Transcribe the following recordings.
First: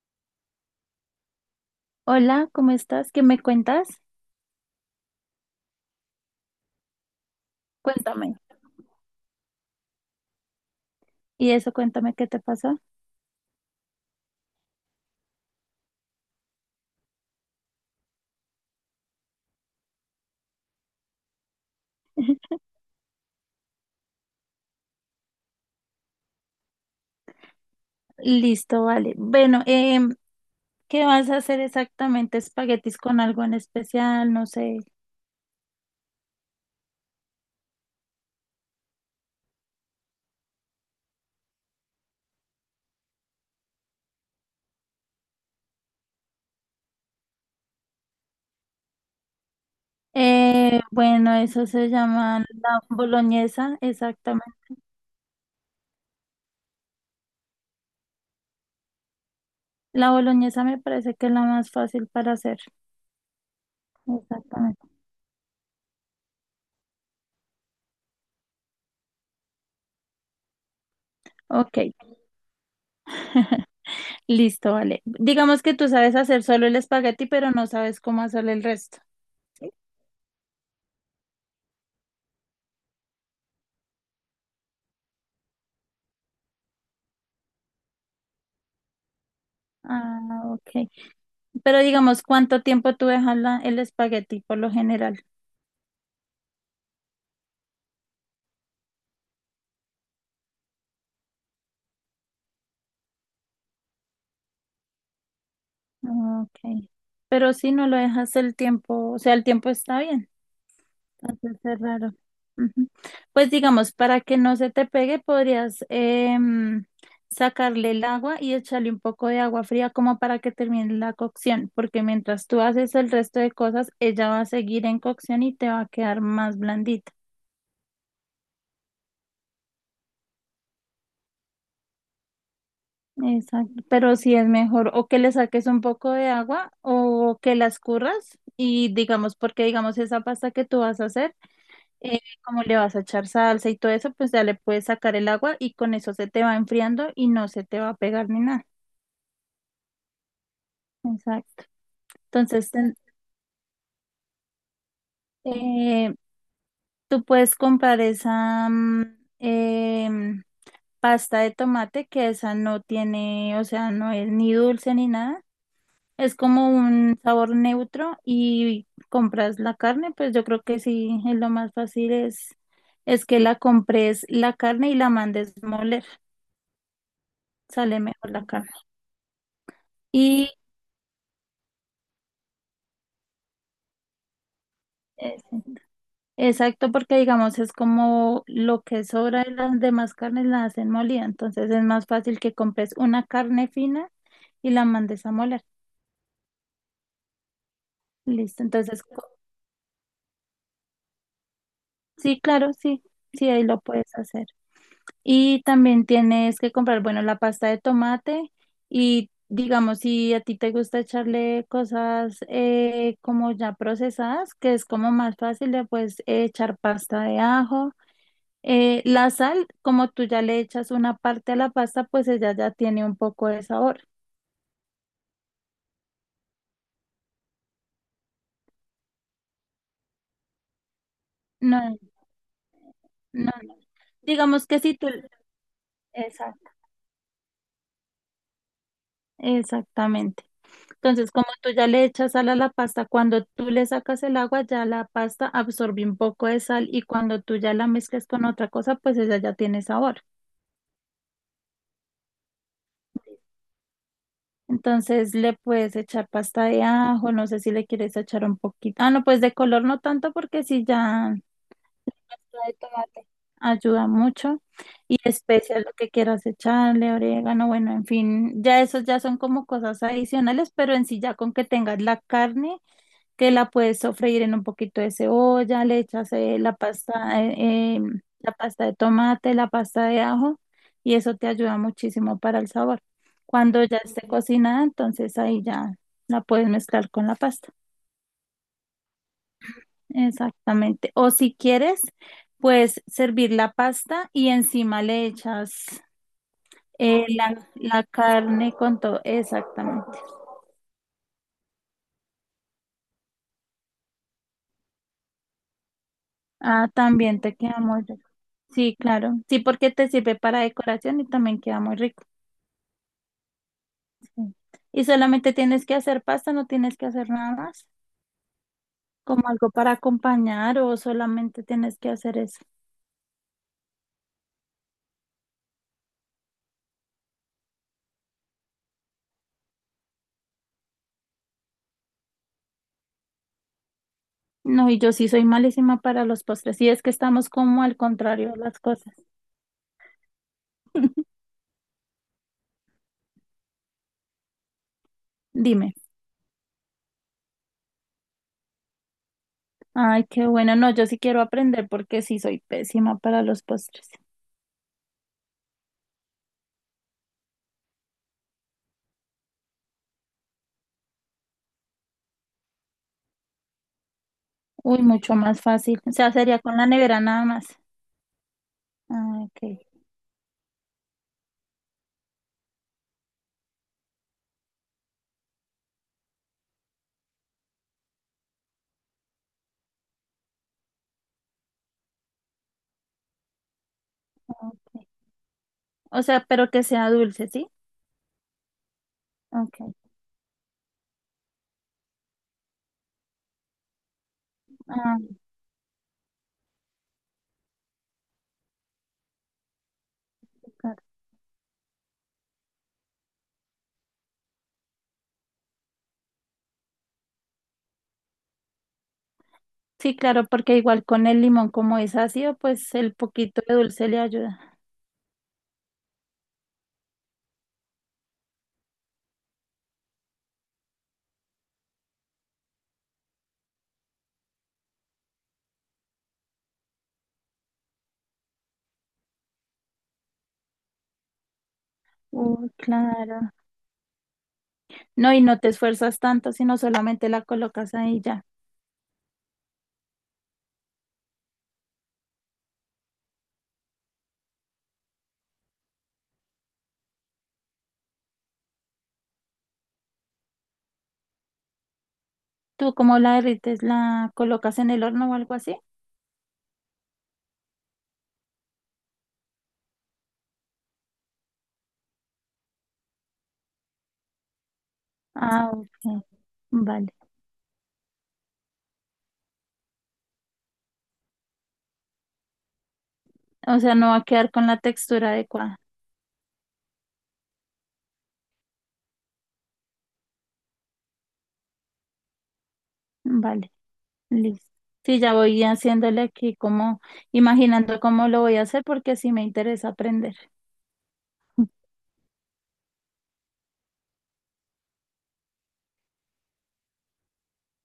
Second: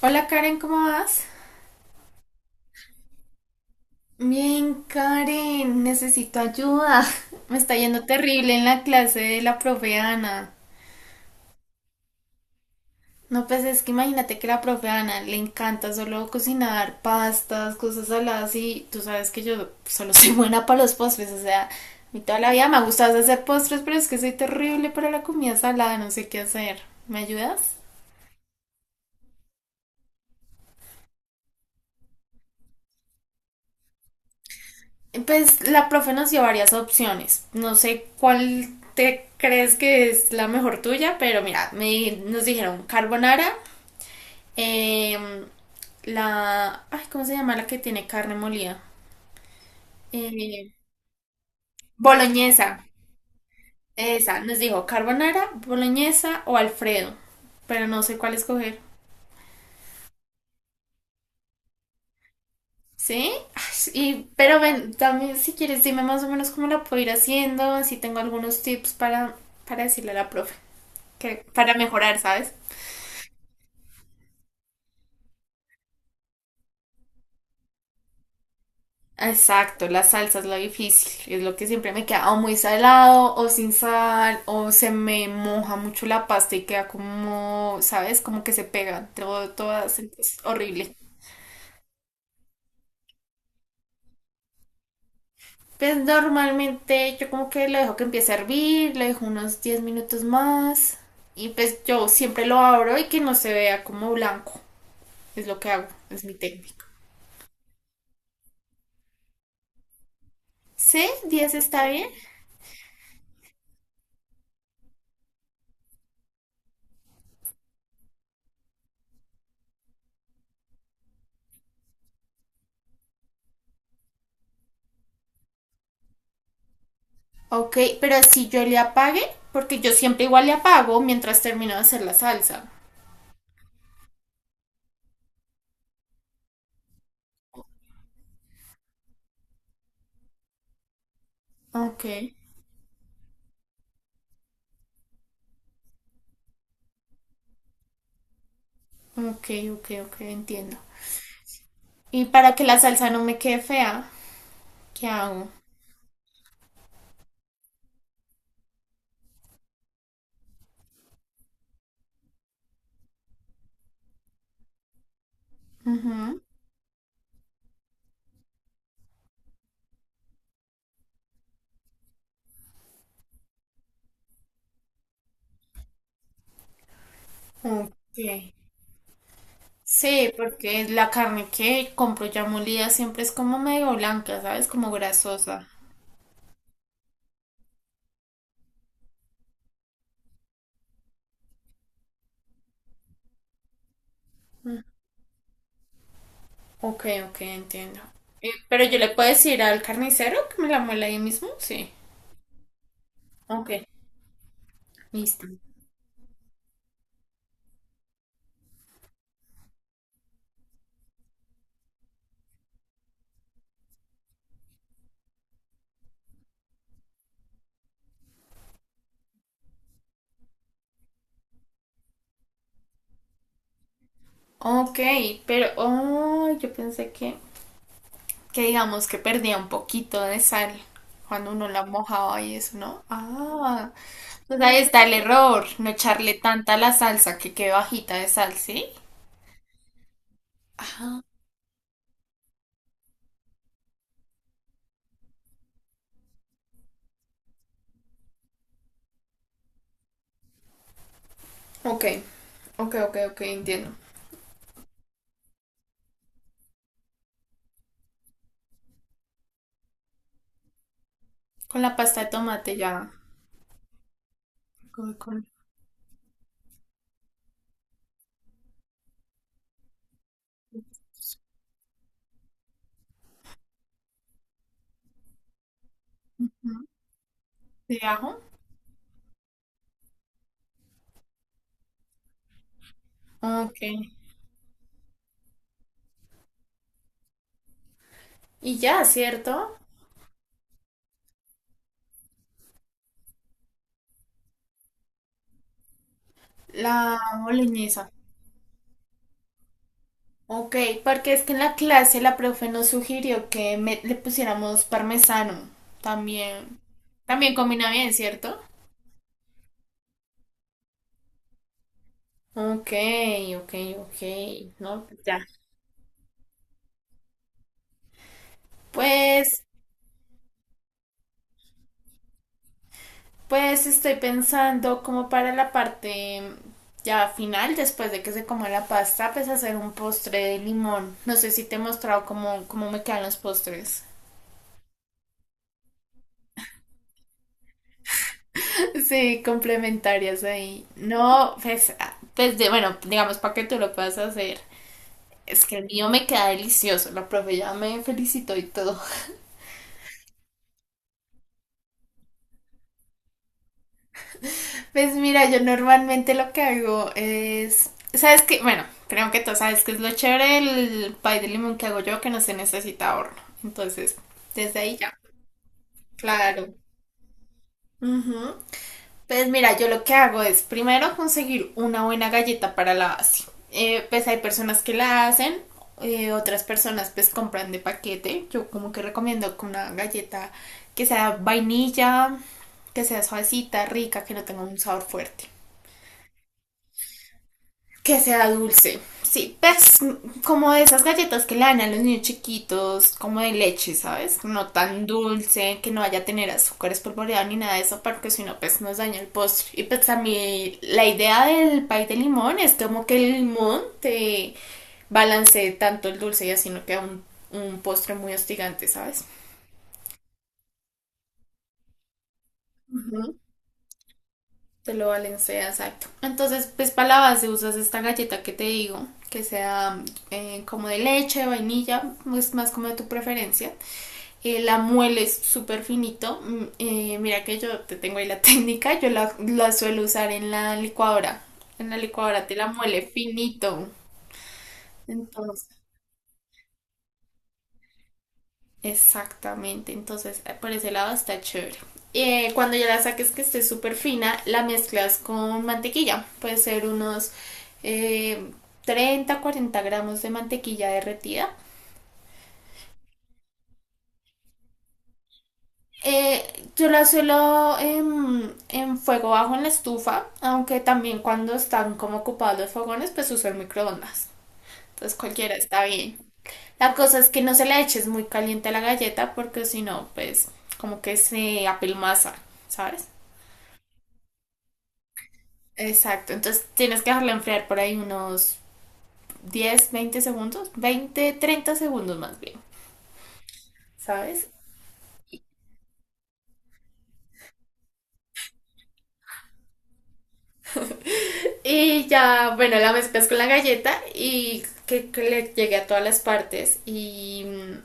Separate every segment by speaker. Speaker 1: Hola Karen, ¿cómo vas?
Speaker 2: Hola, ¿cómo estás? ¿Qué me cuentas?
Speaker 1: Bien, Karen, necesito ayuda. Me está yendo
Speaker 2: Cuéntame.
Speaker 1: terrible en la clase de la profe Ana.
Speaker 2: Y eso, cuéntame qué te pasó.
Speaker 1: No, pues es que imagínate que la profe Ana le encanta solo cocinar pastas, cosas saladas y tú sabes que yo solo soy buena para los postres, o sea, a mí toda la vida me ha gustado hacer postres, pero es que soy terrible para la comida salada, no sé qué hacer. ¿Me ayudas?
Speaker 2: Listo, vale. Bueno, ¿qué vas a hacer exactamente? ¿Espaguetis con algo en especial? No sé.
Speaker 1: Pues la profe nos dio varias opciones. No sé cuál te crees que es la mejor tuya, pero mira, nos dijeron carbonara, eh, la... Ay, ¿cómo se llama la que tiene carne molida? Eh,
Speaker 2: Bueno, eso se llama
Speaker 1: boloñesa.
Speaker 2: la boloñesa,
Speaker 1: Esa, nos
Speaker 2: exactamente.
Speaker 1: dijo carbonara, boloñesa o Alfredo, pero no sé cuál escoger.
Speaker 2: La boloñesa me parece que es la más fácil para hacer.
Speaker 1: ¿Sí? Ay, Y pero
Speaker 2: Exactamente.
Speaker 1: ven, también si quieres dime más o menos cómo la puedo ir haciendo, así tengo algunos tips para decirle a la profe, que, para
Speaker 2: Ok,
Speaker 1: mejorar, ¿sabes?
Speaker 2: listo, vale. Digamos que tú sabes hacer solo el espagueti, pero no sabes cómo hacer el resto. ¿Sí?
Speaker 1: Exacto, la salsa es lo difícil, es lo que siempre me queda o muy salado o sin sal o se me moja mucho la pasta y queda como, ¿sabes? Como que se pega todo, todas, es
Speaker 2: Ah, ok.
Speaker 1: horrible.
Speaker 2: Pero digamos, ¿cuánto tiempo tú dejas el espagueti por lo general?
Speaker 1: Pues normalmente yo como que lo dejo que empiece a hervir, lo dejo unos 10 minutos más y pues yo siempre lo abro y que no se vea como blanco, es lo que hago, es mi
Speaker 2: Ah,
Speaker 1: técnica.
Speaker 2: ok. Pero si no lo dejas el tiempo, o sea, el tiempo está bien.
Speaker 1: ¿Sí? ¿10
Speaker 2: Entonces es
Speaker 1: está bien?
Speaker 2: raro. Ujú. Pues digamos, para que no se te pegue, podrías sacarle el agua y echarle un poco de agua fría como para que termine la cocción, porque mientras tú haces el resto de cosas, ella va a seguir en cocción y te va a quedar más blandita.
Speaker 1: Ok, pero si yo le apague, porque yo siempre igual le apago mientras termino de hacer la salsa.
Speaker 2: Exacto, pero sí es mejor o que le saques un poco de agua o que la escurras y digamos, porque digamos esa pasta que tú vas a hacer,
Speaker 1: Ok,
Speaker 2: como le vas a echar salsa y todo eso, pues ya le puedes sacar el agua y con eso se te va enfriando y no se te va a pegar ni nada.
Speaker 1: ok, ok, entiendo.
Speaker 2: Exacto.
Speaker 1: Y para que
Speaker 2: Entonces,
Speaker 1: la salsa no me quede fea, ¿qué hago?
Speaker 2: eh, tú puedes comprar esa em, pasta de tomate que esa no tiene, o sea, no es ni dulce ni nada. Es
Speaker 1: Ujú,
Speaker 2: como un sabor neutro y compras la carne, pues yo creo que sí, es lo más fácil es que la compres la carne y la mandes moler, sale
Speaker 1: ok.
Speaker 2: mejor la carne.
Speaker 1: Sí,
Speaker 2: Y
Speaker 1: porque la carne que compro ya molida siempre es como medio blanca, ¿sabes? Como
Speaker 2: eh,
Speaker 1: grasosa.
Speaker 2: exacto, porque digamos es como lo que sobra de las demás carnes la hacen molida, entonces es más fácil que compres una carne fina y la mandes a moler.
Speaker 1: Ok, ok, entiendo.
Speaker 2: Listo,
Speaker 1: Pero yo
Speaker 2: entonces
Speaker 1: le puedo decir al carnicero que me la muela ahí mismo, sí.
Speaker 2: sí, claro, sí, sí, ahí
Speaker 1: Ok,
Speaker 2: lo puedes hacer.
Speaker 1: listo.
Speaker 2: Y también tienes que comprar, bueno, la pasta de tomate y digamos, si a ti te gusta echarle cosas como ya procesadas, que es como más fácil de pues echar pasta de ajo. La sal, como tú ya le echas una parte a la pasta, pues ella ya tiene un poco de sabor.
Speaker 1: Ok, pero, oh, yo pensé que digamos que perdía un poquito de sal cuando uno la
Speaker 2: No,
Speaker 1: mojaba y eso, ¿no?
Speaker 2: no, no.
Speaker 1: Ah, pues
Speaker 2: Digamos
Speaker 1: ahí
Speaker 2: que si
Speaker 1: está
Speaker 2: tú...
Speaker 1: el error, no echarle
Speaker 2: Exact-
Speaker 1: tanta la salsa que quede bajita de sal, ¿sí?
Speaker 2: exactamente.
Speaker 1: Ajá.
Speaker 2: Entonces, como tú ya le echas sal a la pasta, cuando tú le sacas el agua, ya la pasta absorbe un poco de sal y cuando tú ya la mezclas con otra cosa, pues ella ya tiene sabor.
Speaker 1: Ok, ok, entiendo.
Speaker 2: Entonces le puedes echar pasta de ajo, no sé si le quieres echar un poquito. Ah, no, pues de color no tanto porque si ya...
Speaker 1: Con la pasta de
Speaker 2: Pasta de
Speaker 1: tomate ya.
Speaker 2: tomate ayuda mucho.
Speaker 1: Con,
Speaker 2: Y
Speaker 1: con-
Speaker 2: especias lo que quieras echarle, orégano, bueno, en fin, ya esos ya son como cosas adicionales, pero en sí ya con que tengas la carne, que la puedes sofreír en un poquito de cebolla, le echas
Speaker 1: ¿No? ¿De ajo?
Speaker 2: la pasta de tomate, la pasta de ajo y eso te ayuda muchísimo para el sabor.
Speaker 1: Ok.
Speaker 2: Cuando ya esté cocinada, entonces ahí ya la puedes mezclar con la pasta.
Speaker 1: Y ya, ¿cierto?
Speaker 2: Exactamente. O si quieres, puedes servir la pasta y encima le echas
Speaker 1: La
Speaker 2: la
Speaker 1: boloñesa.
Speaker 2: carne con todo. Exactamente.
Speaker 1: Ok, porque es que en la clase la profe nos sugirió que le pusiéramos parmesano. También,
Speaker 2: Ah, también
Speaker 1: también
Speaker 2: te queda
Speaker 1: combina
Speaker 2: muy
Speaker 1: bien,
Speaker 2: rico.
Speaker 1: ¿cierto?
Speaker 2: Sí, claro. Sí, porque te sirve para decoración y también queda muy rico.
Speaker 1: Ok, ok, ok,
Speaker 2: Sí. Y
Speaker 1: no, ya.
Speaker 2: solamente tienes que hacer pasta, no tienes que hacer nada más, como
Speaker 1: Pues,
Speaker 2: algo para acompañar o solamente tienes que hacer eso.
Speaker 1: pues estoy pensando como para la parte ya final, después de que se coma la pasta, pues hacer un postre de limón. No sé si te he mostrado cómo, cómo me quedan los postres.
Speaker 2: No, y yo sí soy malísima para los postres, y es que estamos como al contrario de las cosas.
Speaker 1: Sí, complementarias ahí. No, pues, ah, pues de, bueno, digamos para que tú lo puedas hacer. Es que el
Speaker 2: Dime.
Speaker 1: mío me queda delicioso. La profe ya me felicitó y todo.
Speaker 2: Ay, qué bueno, no, yo sí quiero aprender porque sí soy pésima para los postres.
Speaker 1: Pues mira, yo normalmente lo que hago es, ¿sabes qué? Bueno, creo que tú sabes que es lo chévere el pay de limón que hago yo, que no se necesita horno. Entonces, desde ahí
Speaker 2: Uy,
Speaker 1: ya.
Speaker 2: mucho más fácil. O sea, sería
Speaker 1: Claro.
Speaker 2: con la nevera nada más.
Speaker 1: Ujú.
Speaker 2: Ah,
Speaker 1: Pues
Speaker 2: ok,
Speaker 1: mira, yo lo que hago es primero conseguir una buena galleta para la base. Pues hay personas que la hacen, otras personas pues compran de paquete. Yo como que recomiendo que una galleta que sea vainilla, que sea suavecita, rica, que no tenga un
Speaker 2: ok.
Speaker 1: sabor fuerte.
Speaker 2: O sea, pero que sea dulce, ¿sí?
Speaker 1: Que sea dulce. Sí,
Speaker 2: Ok.
Speaker 1: pues como de esas galletas que le dan a los niños chiquitos, como de leche, ¿sabes? No tan
Speaker 2: Ah,
Speaker 1: dulce, que no vaya a tener azúcar espolvoreado ni nada de eso, porque si no, pues nos daña el postre. Y pues a mí
Speaker 2: ok.
Speaker 1: la idea del pay de limón es como que el limón te balancee tanto el dulce y así no queda un postre muy hostigante, ¿sabes?
Speaker 2: Sí, claro, porque igual con el limón como es ácido, pues el
Speaker 1: Ujú.
Speaker 2: poquito de dulce le ayuda.
Speaker 1: Te lo balancea, exacto. Entonces, pues para la base usas esta galleta que te digo, que sea como de leche, vainilla, pues más como de tu preferencia. La mueles súper finito. Mira que yo te tengo ahí la técnica, yo la suelo usar en la licuadora. En la licuadora te la
Speaker 2: Uy,
Speaker 1: muele
Speaker 2: claro.
Speaker 1: finito.
Speaker 2: No, y no te
Speaker 1: Entonces,
Speaker 2: esfuerzas tanto, sino solamente la colocas ahí ya.
Speaker 1: exactamente, entonces por ese lado está chévere. Cuando ya la saques que esté súper fina, la mezclas con mantequilla. Puede ser unos eh, 30, 40 gramos de mantequilla derretida.
Speaker 2: ¿Tú cómo la derrites? ¿La colocas en el horno o algo así?
Speaker 1: Eh, yo la suelo fuego bajo en la estufa, aunque también cuando están como ocupados los fogones, pues uso el microondas. Entonces cualquiera
Speaker 2: Ah,
Speaker 1: está bien.
Speaker 2: ok,
Speaker 1: La
Speaker 2: vale.
Speaker 1: cosa es que no se la eches muy caliente a la galleta porque si no, pues como que se apelmaza, ¿sabes?
Speaker 2: O sea, no va a quedar con la textura adecuada.
Speaker 1: Exacto, entonces tienes que dejarla enfriar por ahí unos 10, 20 segundos, 20, 30 segundos más bien,
Speaker 2: Vale,
Speaker 1: ¿sabes?
Speaker 2: listo. Sí, ya voy haciéndole aquí como, imaginando cómo lo voy a hacer porque sí me interesa aprender.
Speaker 1: Y ya, bueno, la mezclas con la galleta y que le llegue a todas las partes y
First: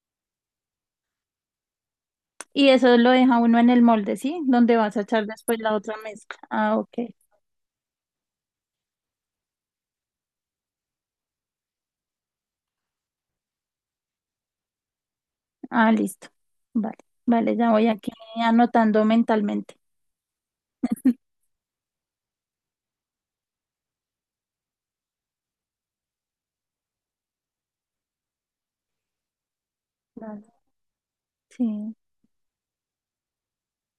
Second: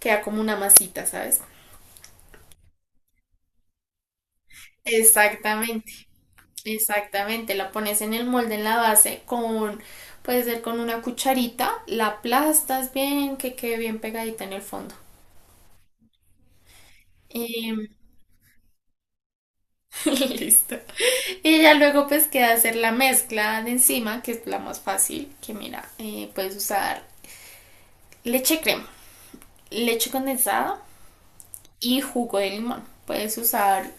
Speaker 1: queda como una masita, ¿sabes?
Speaker 2: Y eso lo deja uno en el molde, ¿sí? Donde vas a echar después la otra
Speaker 1: Exactamente,
Speaker 2: mezcla. Ah, ok.
Speaker 1: exactamente. La pones en el molde en la base con, puede ser con una cucharita, la aplastas bien, que quede bien pegadita en el fondo.
Speaker 2: Ah, listo. Vale, vale, ya voy
Speaker 1: Y
Speaker 2: aquí anotando mentalmente.
Speaker 1: listo. Y ya luego pues queda hacer la mezcla de encima, que es la más fácil, que mira, puedes usar leche crema, leche
Speaker 2: Vale.
Speaker 1: condensada
Speaker 2: Sí,
Speaker 1: y jugo de limón. Puedes usar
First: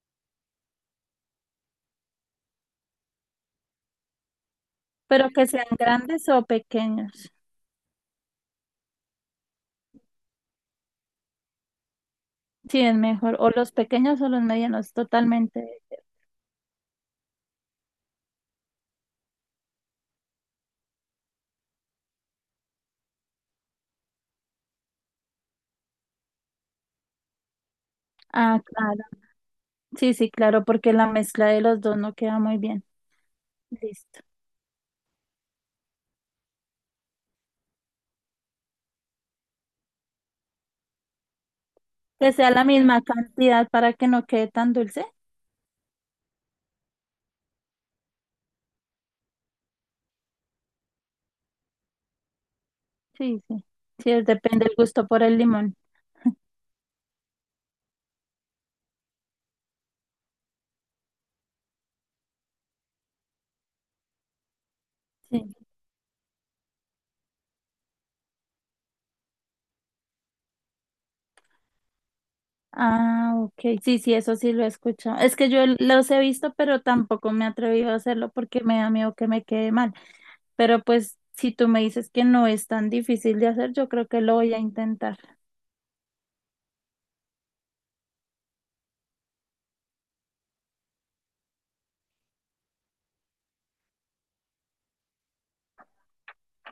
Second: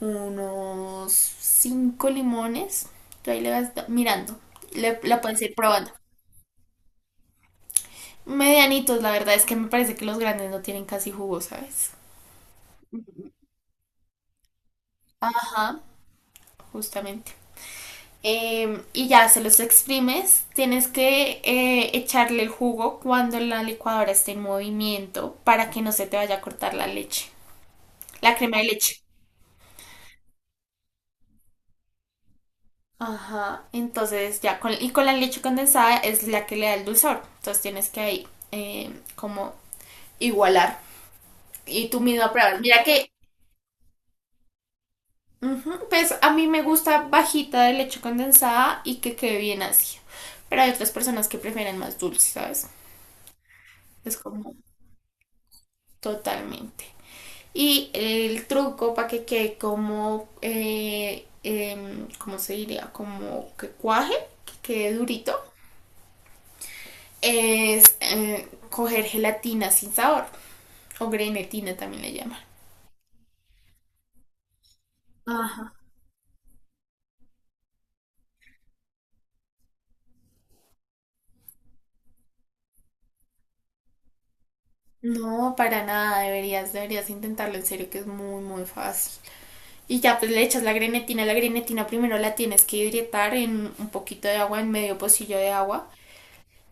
Speaker 1: unos 5 limones, tú ahí le vas mirando, la
Speaker 2: pero
Speaker 1: puedes
Speaker 2: que
Speaker 1: ir
Speaker 2: sean
Speaker 1: probando.
Speaker 2: grandes o pequeños.
Speaker 1: Medianitos, la verdad es que me parece que los grandes no tienen casi jugo, ¿sabes?
Speaker 2: Sí, es mejor. O los pequeños o los medianos,
Speaker 1: Ajá,
Speaker 2: totalmente.
Speaker 1: justamente. Y ya se los exprimes. Tienes que echarle el jugo cuando la licuadora esté en movimiento para que no se te vaya a cortar la leche, la crema
Speaker 2: Ah,
Speaker 1: de leche.
Speaker 2: claro. Sí, sí, claro, porque la mezcla de los dos no queda muy bien.
Speaker 1: Ajá,
Speaker 2: Listo.
Speaker 1: entonces ya, con, y con la leche condensada es la que le da el dulzor. Entonces tienes que ahí como igualar y tú misma
Speaker 2: Que sea
Speaker 1: probar.
Speaker 2: la
Speaker 1: Mira
Speaker 2: misma
Speaker 1: que,
Speaker 2: cantidad para que no quede tan dulce.
Speaker 1: ujú, pues a mí me gusta bajita de leche condensada y que quede bien ácida. Pero hay otras personas que prefieren más dulce, ¿sabes?
Speaker 2: Sí, sí. Sí,
Speaker 1: Es como
Speaker 2: depende el gusto por el limón.
Speaker 1: totalmente. Y el truco para que quede como, ¿cómo se diría? Como que cuaje, que quede durito,
Speaker 2: Sí.
Speaker 1: es coger gelatina sin sabor, o grenetina también le llaman.
Speaker 2: Ah, ok. Sí, sí, eso sí lo he escuchado. Es que yo
Speaker 1: Ajá.
Speaker 2: los he visto, pero tampoco me he atrevido a hacerlo porque me da miedo que me quede mal. Pero pues, si tú me dices que no es tan difícil de hacer, yo creo que lo voy a intentar.
Speaker 1: No, para nada, deberías intentarlo en serio, que es muy, muy fácil. Y ya pues le echas la grenetina primero la tienes que hidratar en un poquito de agua, en medio pocillo de agua,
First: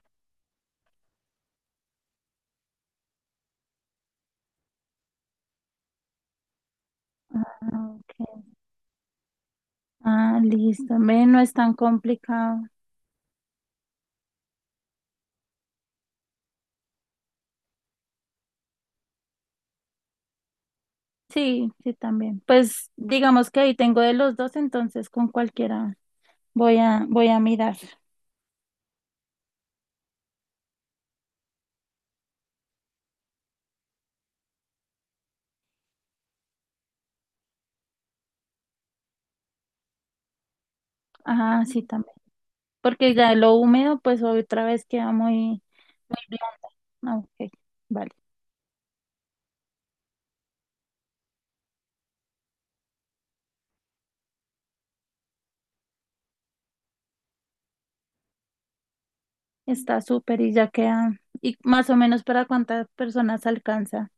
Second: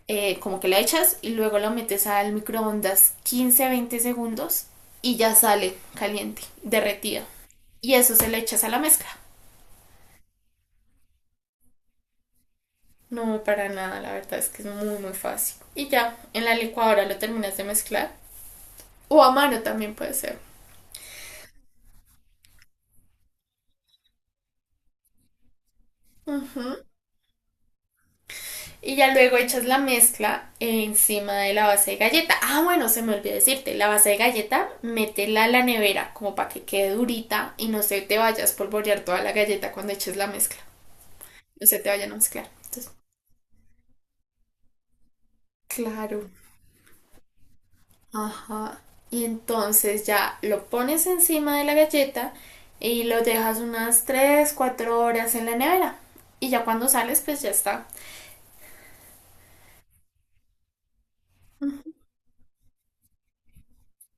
Speaker 1: como que la echas y luego lo metes al microondas 15-20 segundos y ya sale caliente, derretida. Y
Speaker 2: Ah, ok.
Speaker 1: eso se le echas a la mezcla.
Speaker 2: Ah, listo. Ve, no es tan complicado.
Speaker 1: No, para nada, la verdad es que es muy, muy fácil. Y ya, en la licuadora lo terminas de mezclar. O a mano también puede ser.
Speaker 2: Sí, sí, también. Pues digamos que ahí tengo de los dos, entonces con cualquiera
Speaker 1: Ujú.
Speaker 2: voy a mirar.
Speaker 1: Y ya luego echas la mezcla encima de la base de galleta. Ah, bueno, se me olvidó decirte, la base de galleta, métela a la nevera como para que quede durita y no se te vayas a espolvorear toda la galleta cuando eches la mezcla.
Speaker 2: Ah,
Speaker 1: Se
Speaker 2: sí,
Speaker 1: te vayan
Speaker 2: también.
Speaker 1: a mezclar. Entonces,
Speaker 2: Porque ya lo húmedo, pues otra vez queda muy
Speaker 1: claro.
Speaker 2: blanda. Ah, ok, vale.
Speaker 1: Ajá. Y entonces ya lo pones encima de la galleta y lo dejas unas 3 o 4 horas en la nevera. Y ya cuando sales, pues ya está.
Speaker 2: Está súper y ya queda. ¿Y más o menos para cuántas personas alcanza?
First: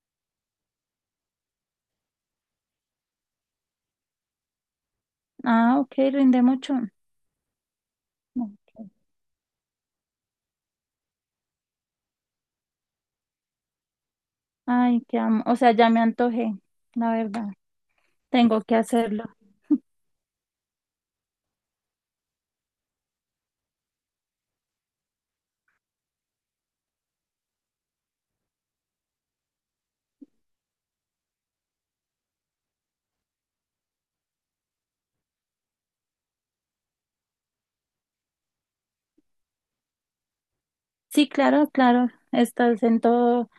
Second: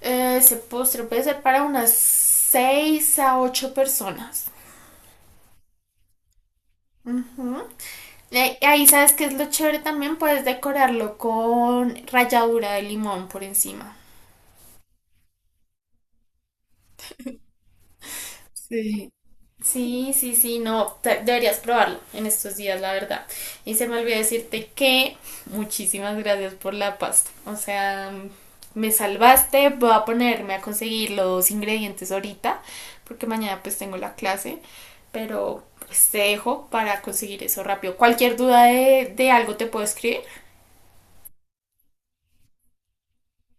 Speaker 1: Ese postre puede ser para unas 6 a 8 personas.
Speaker 2: Ah, ok, rinde mucho.
Speaker 1: Ujú. Ahí
Speaker 2: Ok.
Speaker 1: sabes que es lo chévere también, puedes decorarlo con ralladura de limón por encima.
Speaker 2: Ay, qué amo. O sea, ya me antojé, la verdad. Tengo que
Speaker 1: Sí.
Speaker 2: hacerlo.
Speaker 1: Sí, no, deberías probarlo en estos días, la verdad. Y se me olvidó decirte que muchísimas gracias por la pasta. O sea, me salvaste, voy a ponerme a conseguir los ingredientes ahorita, porque mañana pues tengo la clase, pero pues te dejo para conseguir eso rápido. Cualquier duda de algo te puedo escribir.
Speaker 2: Sí, claro, claro. Estás en todo,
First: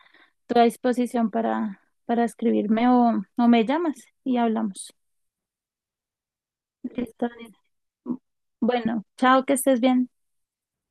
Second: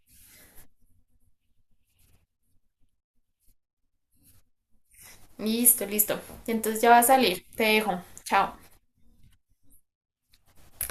Speaker 2: toda disposición para escribirme o me llamas y hablamos.
Speaker 1: Listo, listo. Entonces ya va a
Speaker 2: Listo.
Speaker 1: salir.
Speaker 2: Nina.
Speaker 1: Te dejo. Chao.
Speaker 2: Bueno, chao, que estés bien.